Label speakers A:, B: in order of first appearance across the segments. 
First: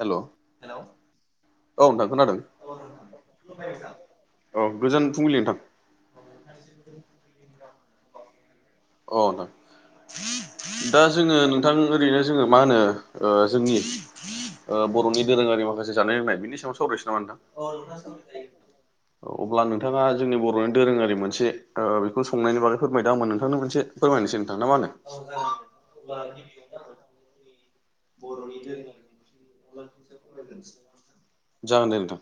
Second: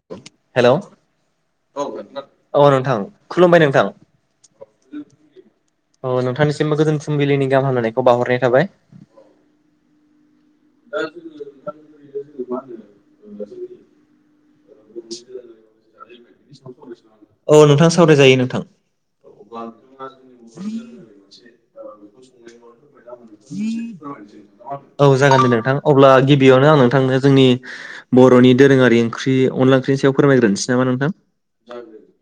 A: हेल'
B: hello
A: hello
B: औ
A: औ नोंथां खोनादों
B: नोंथां खुलुमबाय नोंथां
A: औ गोजोन फुंबिलि नोंथां
B: औ नोंथांनिसिमबो गोजोन फुंबिलिनि गाहाम हामलायनायखौ बाउहरनाय थाबाय।
A: औ नोंथां दा जोङो नो नोंथां ओरैनो जोङो मा होनो जोंनि ओ बर'नि दोरोङारि माखासे जानाय लोंनाय बिनि सायावाव सावरायसो नामा नोंथां?
B: औ सावरायजायो नोंथां।
A: अब्ला नोंथाङा जोंनि बर'नि दोरोङारि मोनसे बेखौ संनायनि बागै फोरमायदो आंबो नोंथां नोंथांनो मोनसे फोरमायनोसै ना मा होनो
B: औ जागोन दे नोंथां अब्ला गिबियावनो आं नोंथांजों जोंनि बर'नि दोरोङारि ओंख्रि अनला ओंख्रिनि सायाव फोरमायग्रोनोसै नामा नोंथां
A: जागोन दे नोंथां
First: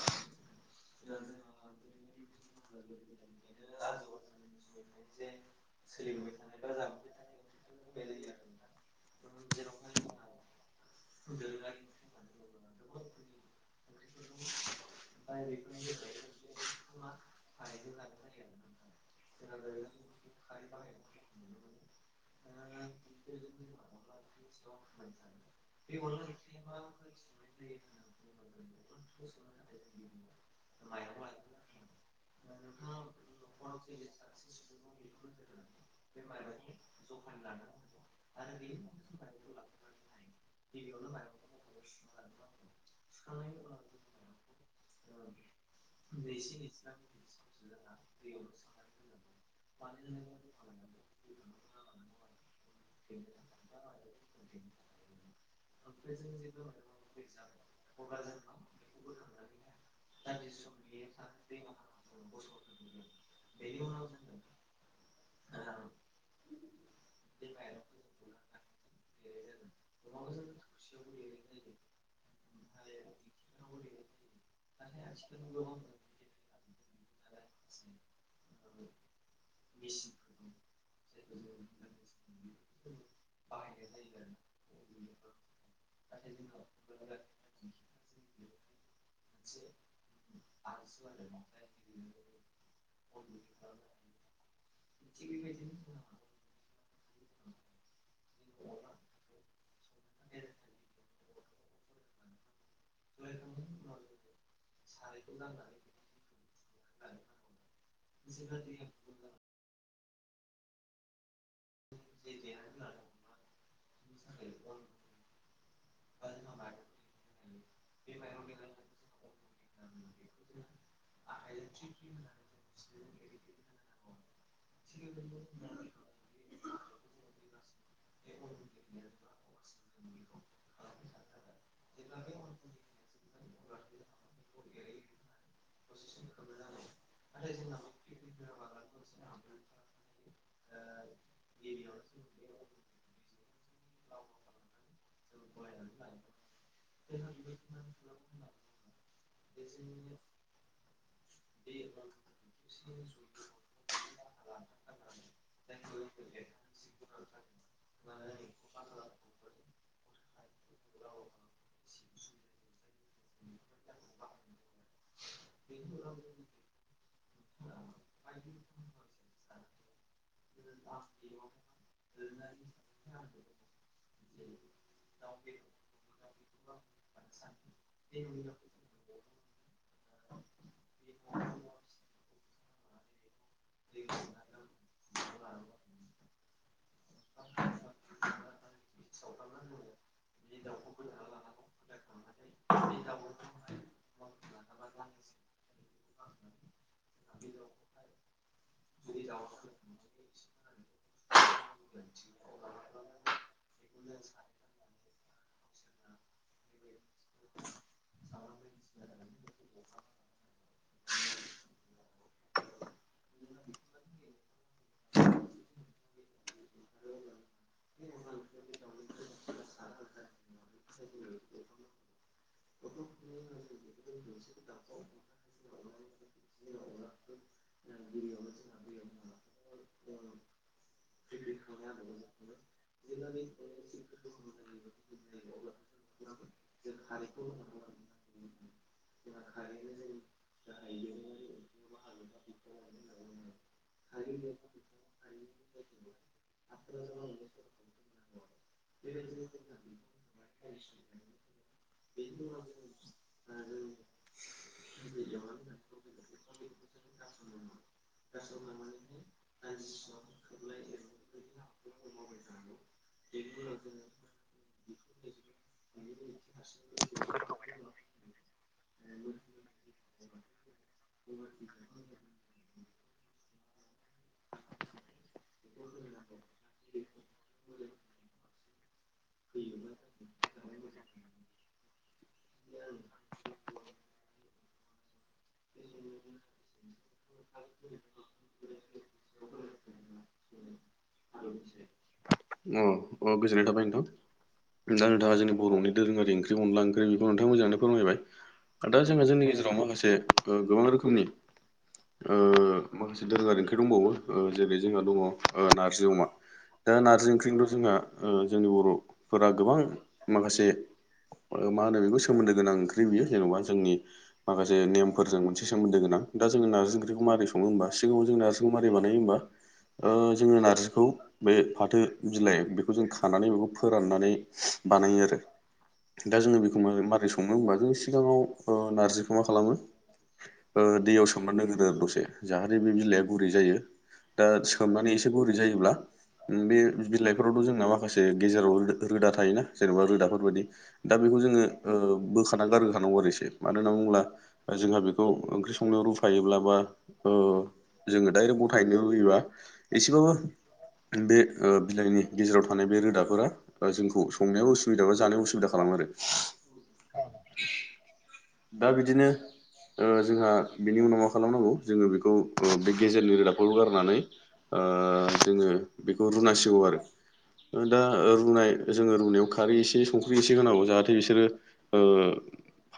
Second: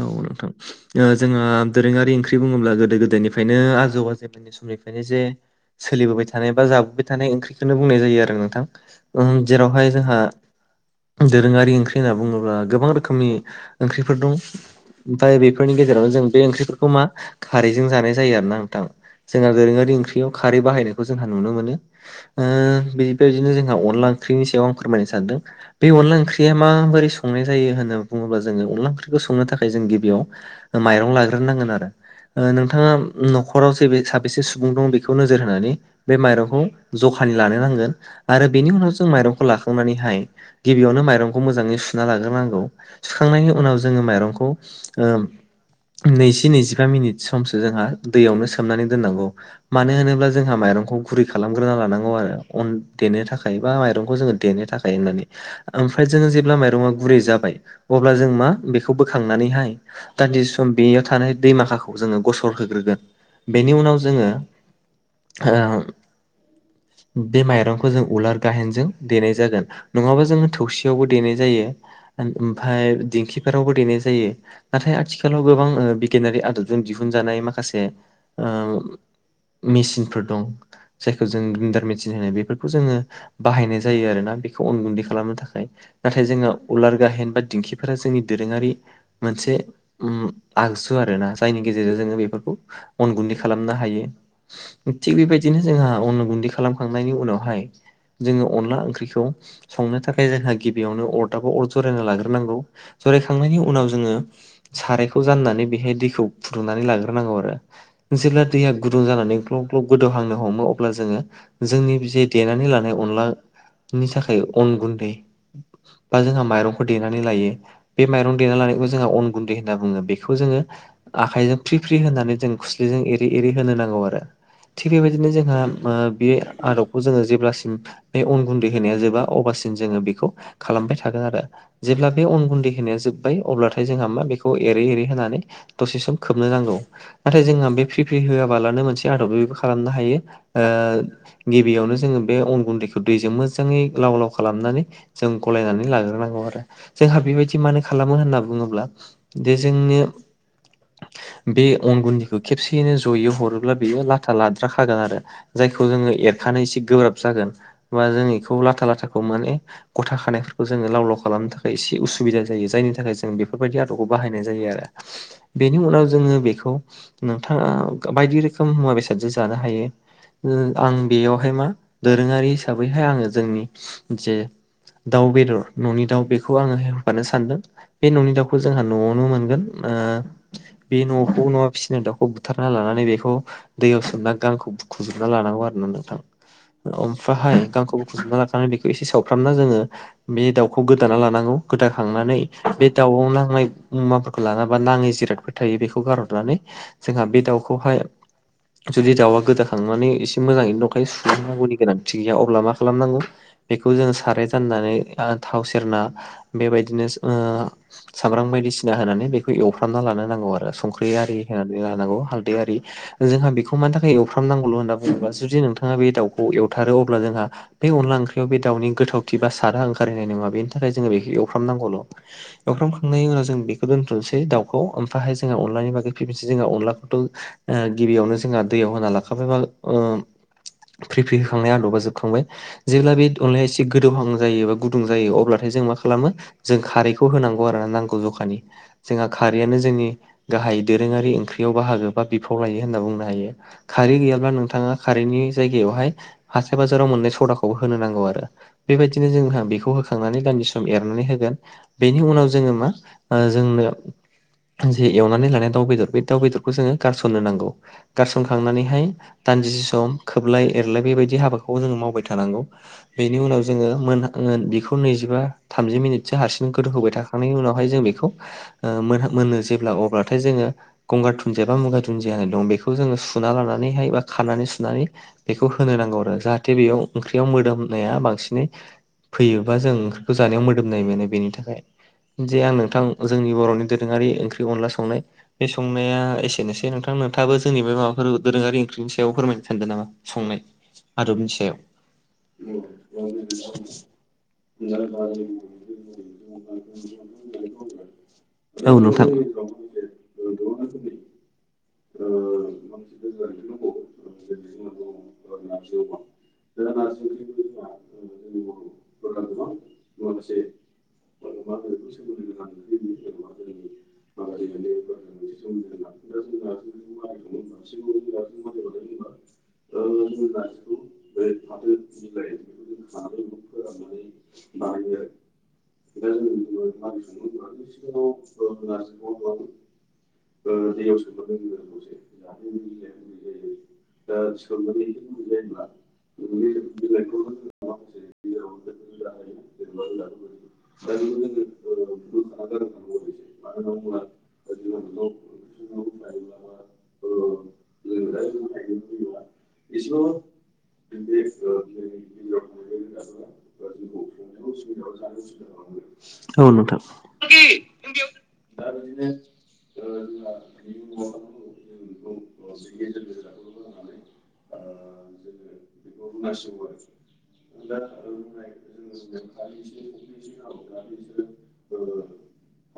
B: औ नोंथां ओ जों दोरोङारि ओंख्रि बुङोब्ला- गोदो-गोदायनिफ्रायनो आजौ-आजैानि समनिफ्रायनो जे सोलिबोबाय थानाय बा जाबोबाय थानाय ओंख्रि बेखौनो बुंनाय जायो आरो नोंथां जेरावहाय जोंहा रोङारि ओंख्रि होनना बुङोब्ला गोबां रोखोमनि ओंख्रिफोर दं। ओमफ्राय बेफोरनि गेजेरावनो जों बे ओंख्रिफोरखौ मा खारैजों जानाय जायो आरो ना नोंथां। जोंहा दोरोङारि ओंख्रियाव खारै बाहायनायखौ जोंहा नुनो मोनो। बेबायदिनो जोंहा अनला ओंख्रिनि सायाव आं फोरमायनो सानदों बे अनला ओंख्रि- बे माबोरै संनाय जायो होनना बुंङोब्ला जोंङो अनला ओंख्रिखौ संनो थाखाय जों गिबियाव ओ माइरं लाग्रोनांगोन आरो- नोंथाङा न'खराव जेबो साबेसे सुबुं दं बेखौ नोजोर होनानै बे माइरंखौ ज'खानि लानो नांगोन आरो बेनि उनाव जों माइरंखौ लाखांनानैहाय गिबियावनो माइरं खौ मोजाङै सुना लाग्रोनांगौ सुखांनायनि उनाव जोङो माइरंखौ ओ- नैजि नैजिबा मिनिट समसो जोंहा दैयावनो सोमनानै दोननांगौ मानो होनोब्ला जोंहा माइरंखौ गुरै खालामग्रोना लानांगौ आरो अन देनो थाखाय बा माइरंखौ जोंङो देनो थाखाय होननानै आ ओमफ्राय जोङ जेब्ला माइरङा गुरै जाबाय अब्ला जों मा बेखौ बोखांनानैहाय दान्दि सम बेयाव थानाय दैमाखाखौ जोंङो गसर होग्रोगोन बेनि उनाव जोङो बे माइरंखौ जों उलार गाहेनजों देनाय जागोन नङाबा जोङो थौसि यावबो देनाय जायो ओमफ्राय दिंखिफोरावबो देनाय जायो। नाथाय आथिखालाव गोबां बिगियानारि आदबजों दिहुनजानाय माखासे ओ मेसिनफोर दं जायखौ जों ग्रिन्दार मेचिन होनो बेफोरखौ जोङो बाहायनाय जायो आरोना बेखौ अन गुन्दै खालामनो थाखाय। नाथाय जोङो उलार गाहेन बा दिंखिफोरा जोंनि दोरोङारि मोनसे उम आगजु आरोना जायनि गेजेरजों जोङो बेफोरखौ अन गुन्दै खालामनो हायो थिग बेबायदिनो जोंहा अन गुन्दै खालाम खांनायनि उनावहाय जोङो अनला ओंख्रिखौ संनो थाखाय जों ग बेयावनो अर दाबो अर जरायना लाग्रोनांगौ जरायखांनायनि उनाव जोङो सारायखौ जाननानै बेहाय दैखौ फुदुंनानै लाग्रोनांगौ आरो जेब्ला दैया गुदुं जानानै ग्लब ग्लब गोदौहांनो हमो अब्ला जोङो जोंनि जे देनानै लानाय अनलानि थाखाय अन गुन्दै बा जोंहा माइरंखौ देनानै लायो। बे माइरं देना लानायखौ जोंहा अन गुन्दै होनना बुङो। बेखौ जोङो आखाइजों फ्रि फ्रि होनानै जों खुस्लिजों एरै एरै होनो नांगौ आरो। थिग बे बायदिनो जोंहा बे आदब जोङो जेब्लासिम बे अन गुन्दै होनाया जोबा अब्लासिम जोङो बेखौ खालामबाय थागोन आरो। जेब्ला बे अन गुन्दै होनाया जोब्बाय अब्लाथाय जोंहा मा बेखौ एरै एरै होनानै दसे सम खोबनो नांगौ नाथाय जोंहा बे प्रि प्रि होआबालानो मोनसे आदब बेबो खालामनो हायो गिबियावनो जोङो बे अन गुन्दैखौ दैजों मोजाङै लाव लाव खालामनानै जों गलायनानै लाग्रोनांगौ आरो जोंहा। बेबायदि मानो खालामो होनना बुङोब्ला दे जोंनो बे अन गुन्दैखौ खेबसेयैनो जयै हरोब्ला बेयो लाथा लाद्राखागोन आरो। जायखौ जोंङो एरखानो एसे गोब्राब जागोन, बा जों बेखौ लाथा लाथा माने गथा खानायफोरखौ जोङो लाव लाव खालामनो थाखाय एसे उसुबिदा जायो। जायनि थाखाय जों बे बेफोरबायदि आदबखौ बाहायनाय जायो आरो। बेनि उनाव जोङो बेखौ नोंथाङा बायदि रोखोम मुवा बेसादजों जानो हायो। आं बेयावहाय मा दोरोङारि हिसाबैहाय आङो जोंनि जे दाउ बेदर न'नि दाउ बेखौ आङो होफानो सानदों बे न'नि दाउखौ जोंहा न'आवनो मोनगोन। बे न'खौ न'आव फिसिनो दाउखौ बुथारना लानानै बेखौ दैयाव सोमना गानखौ बुखुजोबना लानांगौ आरो ना नोंथां। ओमफ्रायाहाय गांखौ बुखुजुमना लाखानानै बेखौ एसे सावफ्रामना जोंङो बे दाउखौ गोदाना लानांगौ गोदाखांनानै बे दाउआव नांनाय मुमाफोरखौ लानाबा नाङै जिरादफोर बेखौ गारहरनानै जोंहा बे दाउखौहाय जुदि दाउआ गोदा होखांनानै एसे मोजैनो दंखायो सुलायनांगौनि गोनांथि गैया अब्ला मा खालामनांगौ बेखौ जों साराय जाननानै थाव सेरना, बे बायदिनो सामब्राम बायदिसिना होनानै बेखौ एवफ्रामना लानो नांगौ आरो संख्रि आरि होनानै लानांगौ हालदै आरि जोंहा बेखौ मानि थाखाय एवफ्रामनांगौल' होनना बुंङोबा जुदि नोंथांआ बे दाउखौ एवथारो अब्ला जोंहा बे अनला ओंख्रियाव बे दाउनि गोथावथि बा सादा ओंखारहैनाय नङा बेनि थाखाय जोङो बेखौ एवफ्रामनांगौल'। एवफ्रामखांनायनि उनाव जों बेखौ दोनथ'नोसै दाउखौ ओमफ्राहाय जोंहा अनलानि बागै फैफिनसै जोंहा अनलाखौथ' गिबियावनो जोंहा दैयाव होना लाखाबायबा फ्रि फ्रि होखांनाया आदबा जोबखांबाय। जेब्ला बे अनलाया एसे गोदौहां जायो बा गुदुं जायो अब्लाथाय जों मा खालामो जों खारैखौ होनांगौ आरोना नांगौ जखानि। जोंहा खारैयानो जोंनि गाहाइ दोरोङारि ओंख्रियाव बाहागो बा बिफाव लायो होनना बुंनो हायो। खारै गैयाब्ला नोंथाङा खारैनि जायगायावहाय हाथाय बाजाराव मोनननाय सदाखौबो होनो नांगौ आरो। बे बायदिनो जोंहा बेखौ होखांनानै दान्दिसे सम एरनानै होगोन। बेनि उनाव जोङो मा आरो जोंनो जे एवनानै लानाय दाउ बेदर बे दाउ बेदरखौ जोङो गारसननो नांगौ। गारसनखांनानैहाय दानजिसे सम खोबलाय एरलाय बे बायदि हाबाखौ जोङो मावबाय थानांगौ। बेनि उनाव जोङो मोन बेखौ नैजिबा थामजि मिनिटसो हारसिं गोदौ होबाय थाखांनायनि उनावहाय जों बेखौ मोनो जेब्ला अब्लाथाय जोङो गंगार दुनदिया बा मुगा दुनदिया दं बेखौ जो सुना लानानैहाय बा खानानै सुनानै बेखौ होनो नांगौ आरो जाहाथे बेयाव ओंख्रियाव मोदोमनाया बांसिनै फैयोबा जों ओंख्रिखौ जानायाव मोदोमनाय मोनो बेनि थाखाय। जे आं नोंथां जोंनि बर'नि दोरोंङारि ओंख्रि अनला संनाय बे संनाया एसेनोसै नोंथां। नोंथाङाबो जोंनि बे माबाफोर दोरोङारि ओंख्रिनि सायाव फोरमायनो सानदों नामा? संनाय आरो बिनि सायाव।
A: अ अ गोजोननाय थाबाय नोंथां। दा नोंथाङा जोंनि बर'नि दोरोङारि ओंख्रि अनला ओंख्रि बेखौ नोंथाङा मोजाङैनो फोरमायबाय।
B: औ
A: दा जोंहा
B: नोंथां
A: जोंनि गेजेराव माखासे गोबां रोखोमनि ओ मोनसे दोरोङारि ओंख्रि दंबावो ओ जेरै जोंहा दंङ नारजि अमा। दा नारजि ओंख्रिल' जोंहा जोंनि बर'फोरा गोबां माखासे मा होनो बेखौ सोमोन्दो गोनां ओंख्रि बियो जेन'बा जोंनि माखासे नेमफोरजों मोनसे सोमोन्दो गोनां दा जों नारजि ओंख्रिखौ मारै सं संङो होमबा सिगाङाव जों नारजिखौ मारै बानायो होमबा ओ जोंङो नारजिखौ बे फाथो बिलाइ बेखौ जों खानानै बेखौ फोराननानै बानायो आरो। दा जोंङो बेखौ माबोरै संनो हबा जों सिगाङाव ओ नारजिखौ मा खालामो
B: ओ
A: दैयाव सोमनानै दोनगोन आरो दसे जाहाथे बे बिलाइआ गुरै जायो। दा सोमनानै एसे गुरै जायोब्ला बे बिलाइफोरावथ' जोंना माखासे गेजेराव रोदा थायोना जेन'बा रोदाफोरबायदि दा बेखौ जोङो ओ बोखाना गारहोखानांगौ आरोसे मानो होनना बुङोब्ला जोंहा बेखौ ओंख्रि संनो रुफायोब्ला बा ओ जोङो डाइरेक्ट गथायैनो रुयोबा एसेबाबो बे ओ बिलाइनि गेजेराव थानाय बे रोदाफोरा बा जोंखौ संनायावो उसुबिदा बा जानाय उसुबिदा खालामो आरो।
B: औ नोंथां औ
A: दा बिदिनो ओ जोंहा बिनि उनाव मा खालामनांगौ जोङो बेखौ बे गेजेरनि रोदाबखौ गारनानै ओ जोङो बेखौ रुनांसिगौ आरो। दा रुनाय जोंङो रुनायाव खारै एसे संख्रि एसे होनांगौ जाहाथे बिसोरो ओ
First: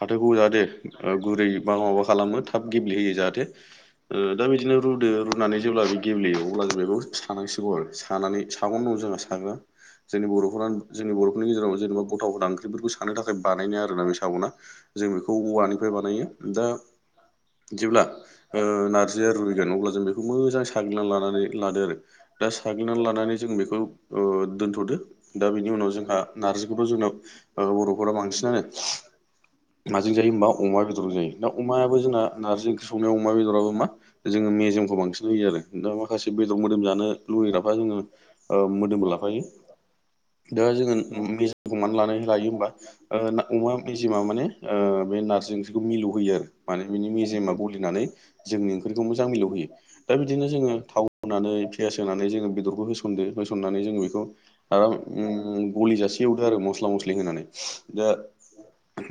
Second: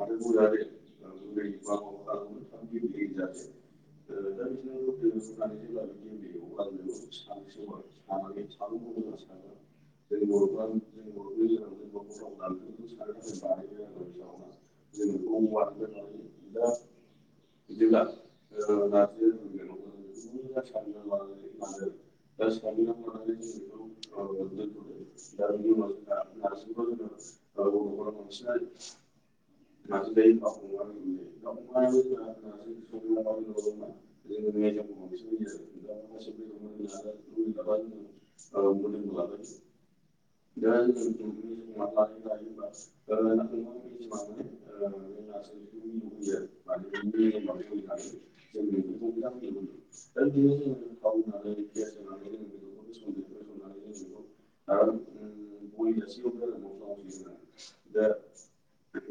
A: फाथोखौ जाहाथे ओ गुरै बा माबा खालामो थाब गेब्लेहोयो जाहाथे। ओ दा बिदिनो रुदो रुनानै जेब्ला बे गेब्लेयो अब्ला जों बेखौ सानांसिगौ आरो सानानै सागं दं जोंहा साग्रा। जोंनि बर'फोर जोंनि बर'फोरनि गेजेराव जेनेबा गथा गथा ओंख्रिफोरखौ साननो थाखाय बानायनाया आरो ना बे सागङा। जों बेखौ औवानिफ्राय बानायो दा जेब्ला ओ नारजिया रुइगोन अब्ला जों बेखौ मोजां साग्लिना लानानै लादो आरो दा साग्लिनानै लानानै जों बेखौ ओ दोन्थ'दो दा बेनि उनाव जोंहा नार्जिखौबो जोंनाव ओ बर'फोरा बांसिनानो माजों जायो होमबा अमा बेदरजों जायो दा अमायाबो जोंना नारजि ओंख्रि संनायाव अमा बेदराबो मा जोङो मेजेमखौ बांसिन होयो आरो दा माखासे बेदर मोदोम जानो लुगैग्राफ्रा जोङो ओ मोदोमबो लाफायो। दा जोङो मेजेमखौ मानो लानाय लायो होमबा ओ ना अमा मेजेमा माने ओ बे नार्जि ओंख्रिखौ मिलौ होयो आरो माने बिनि मेजेमा गलिनानै जोंनि ओंख्रिखौ मोजां मिलौहोयो दा बिदिनो जोङो थाव होनानै फियास फ्राय जोङो बेदरखौ होसनदो होसननानै जोङो बेखौ आरो उम गलि जासे एवदो आरो मस्ला मस्लि होनानै दा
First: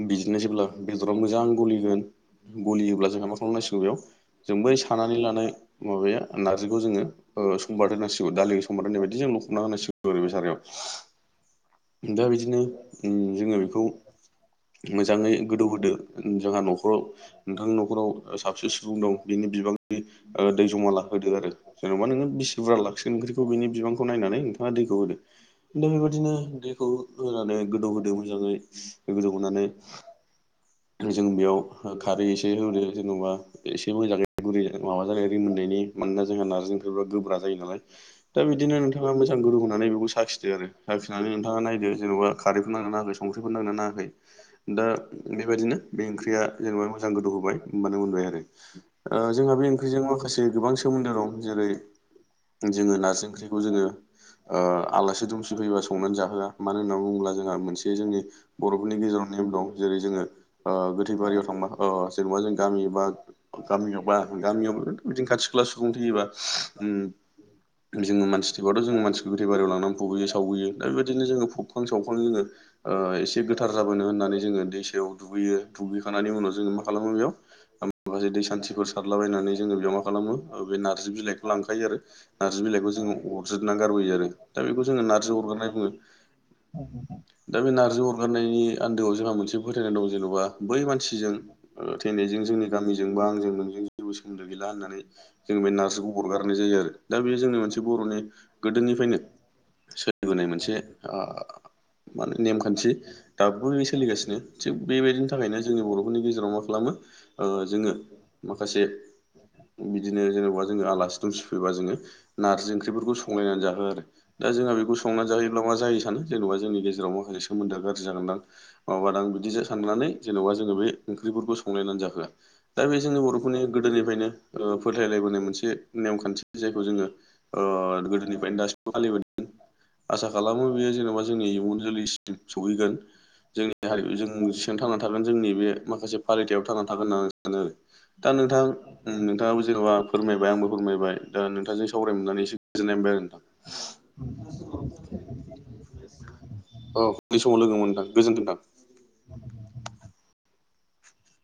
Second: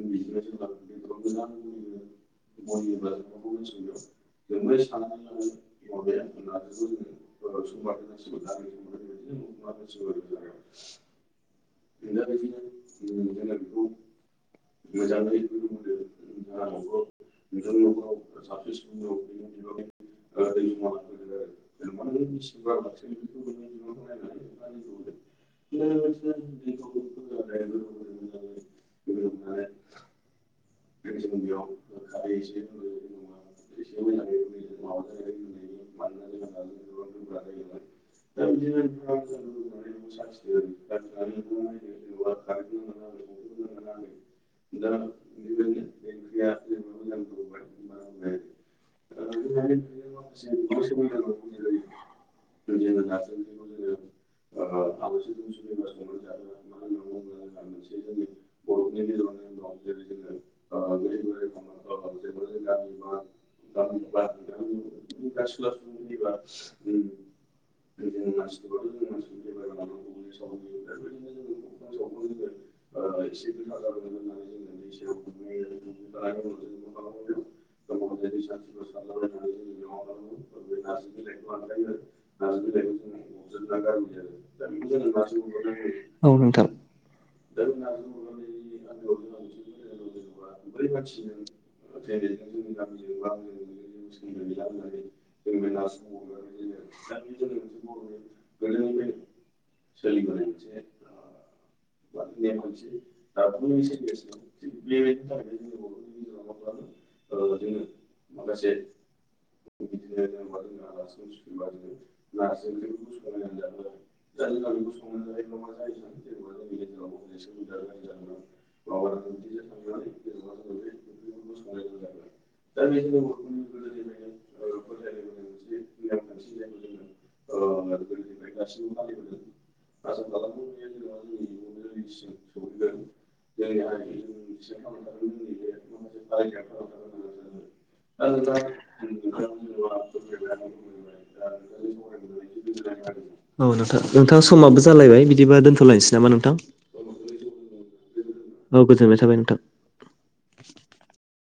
A: बिदिनो जेब्ला बेदरा मोजां गलिगोन गलियोब्ला जोंहा मा खालामनांसिगौ बेयाव जों बै सानानै लानाय माबाया नारजिखौ जोङो ओ संबार होनांसिगौ दालिखौ सम्बार होनाय बायदि जों लखबना होनांसिगौ आरो बे सारायाव। दा बिदिनो उम जोङो बेखौ मोजाङै गोदौहोदो जोंहा न'खराव नोंथांनि न'खराव साबैसे सुबुं दं बिनि बिबांनि ओ दै जमा लाफैदो आरो जेन'बा नोङो बिसि जुब्रा लाखिगोन ओंख्रिखौ बिनि बिबांखौ नायनानै नोंथांआ दैखौ होदो। बेबायदिनो दैखौ होनानै गोदौ होदो मोजाङै। गोदौहोनानै जों बेयाव खारै एसे होदो जेन'बा एसे मोजाङै गुरै माबा जानाय रिमोननायनि। मानोना जोंहा नारजि ओंख्रिफ्रा गोब्रा जायो नालाय दा बिदिनो नोंथाङा मोजां गोरों होननानै बेखौ साखिदो आरो साखिनानै नोंथाङा नायदो जेन'बा खारैफोर नांदोंना नाङाखै संख्रिफोर नांदोंना नाङाखै दा बेबायदिनो बे ओंख्रिया जेनेबा मोजां गोदौ होबाय होनबानो मोनबाय आरो ओ जोंहा बे ओंख्रिजों माखासे गोबां सोमोन्दो दं जेरै- जोङो नारजि ओंख्रिखौ जोङो ओ आलासि दुमसि फैयोबा संनानै जाहोआ मानो होननानै बुङोब्ला जोंहा मोनसे जोंनि बर'फोरनि गेजेराव नेम दं। जेरै जोङो ओ गोथै बारियाव थांबा ओ जेनेबा जों गामि बा गामियावबा गामियाव बिदिनो खाथि खाला सुबुं थैयोबा उम जोङो मानसि थैबाथ' जों मानसिखौ गोथै बारियाव लांनानै फुुबैयो सावबोयो दा बेबायदिनो जोङो फबखां सावखां जोङो ओ एसे गोथार जाबोनो होननानै जोङो दैसायाव दुगैयो दुगैखांनायनि उनाव जोङो मा खालामो बेयाव माखासे दै सान्थिफोर सारलाबायनानै जोङो बेयाव मा खालामो बे नारजि बिलाइखौ लांखायो आरो नारजि बिलाइखौ जोङो अरजोबनानै गारबोयो आरो दा बेखौ जोङो नार्जि अरगारनानै बुङो
B: नोंथां औ
A: दा बे नार्जि अरगारनायनि आन्दोआव जोंहा मोनसे फोथायनाय दं जेन'बा बै मानसिजों थैनायजों जोंनि गामिजों बा आंजों नोंजों जेबो सोमोन्दो गैला होननानै जों बे नार्जिखौ अरगारनाय जायो आरो दा बे जोंनि मोनसे बर'नि गोदोनिफ्रायनो सोलिबोनाय मोनसे ओ माने नेमखान्थि दाबो बे सोलिगासिनो थिग बेबायदिनि थाखायनो जोंनि बर'फोरनि गेजेराव मा खालामो ओ जोङो माखासे बिदिनो जेनेबा जोङो आलासि दुमसि फैबा जोङो नारजि ओंख्रिफोरखौ संलायनानै जाहो आरो दा जोंहा बेखौ संनानै जाहयोब्ला मा जायो सानो जेनेबा जोंनि गेजेराव माखासे सोमोन्दोआ गाज्रि जागोनदां माबा दां बिदि जि साननानै जेन'बा जोङो बे ओंख्रिफोरखौ संलायनानै जाहोआ दा बे जोंनि बर'फोरनि गोदोनिफ्रायनो ओ फोथायलायबोनाय मोनसे नेमखान्थि जे खौ ओ जोङो गोदोनिफ्रायनो दासिमबो फालिबोदों आसा खालामो बेयो जेनेबा जोंनि इयुन जोलैसिम सौहैगोन जोंनि हारि जों सिगां थांना थागोन जोंनि बे माखासे फालिथायाव थांना थागोन होननानै सानो आरो दा नोंथां नोंथाङाबो जेन'बा फोरमायबाय आंबो फोरमायबाय ओ नोंथांजों सावराय मोननानै एसे गोजोननाय मोनबाय
B: नोंथां नोंथां
A: आरो
B: समाबो
A: नोंथां
B: जालायबाय बिदिबा दोनथ'लायनोसै नामा नोंथां
A: औ बै समाव लोगो मोनदां गोजोनथों नोंथां
B: औ गोजोननाय थाबाय नोंथां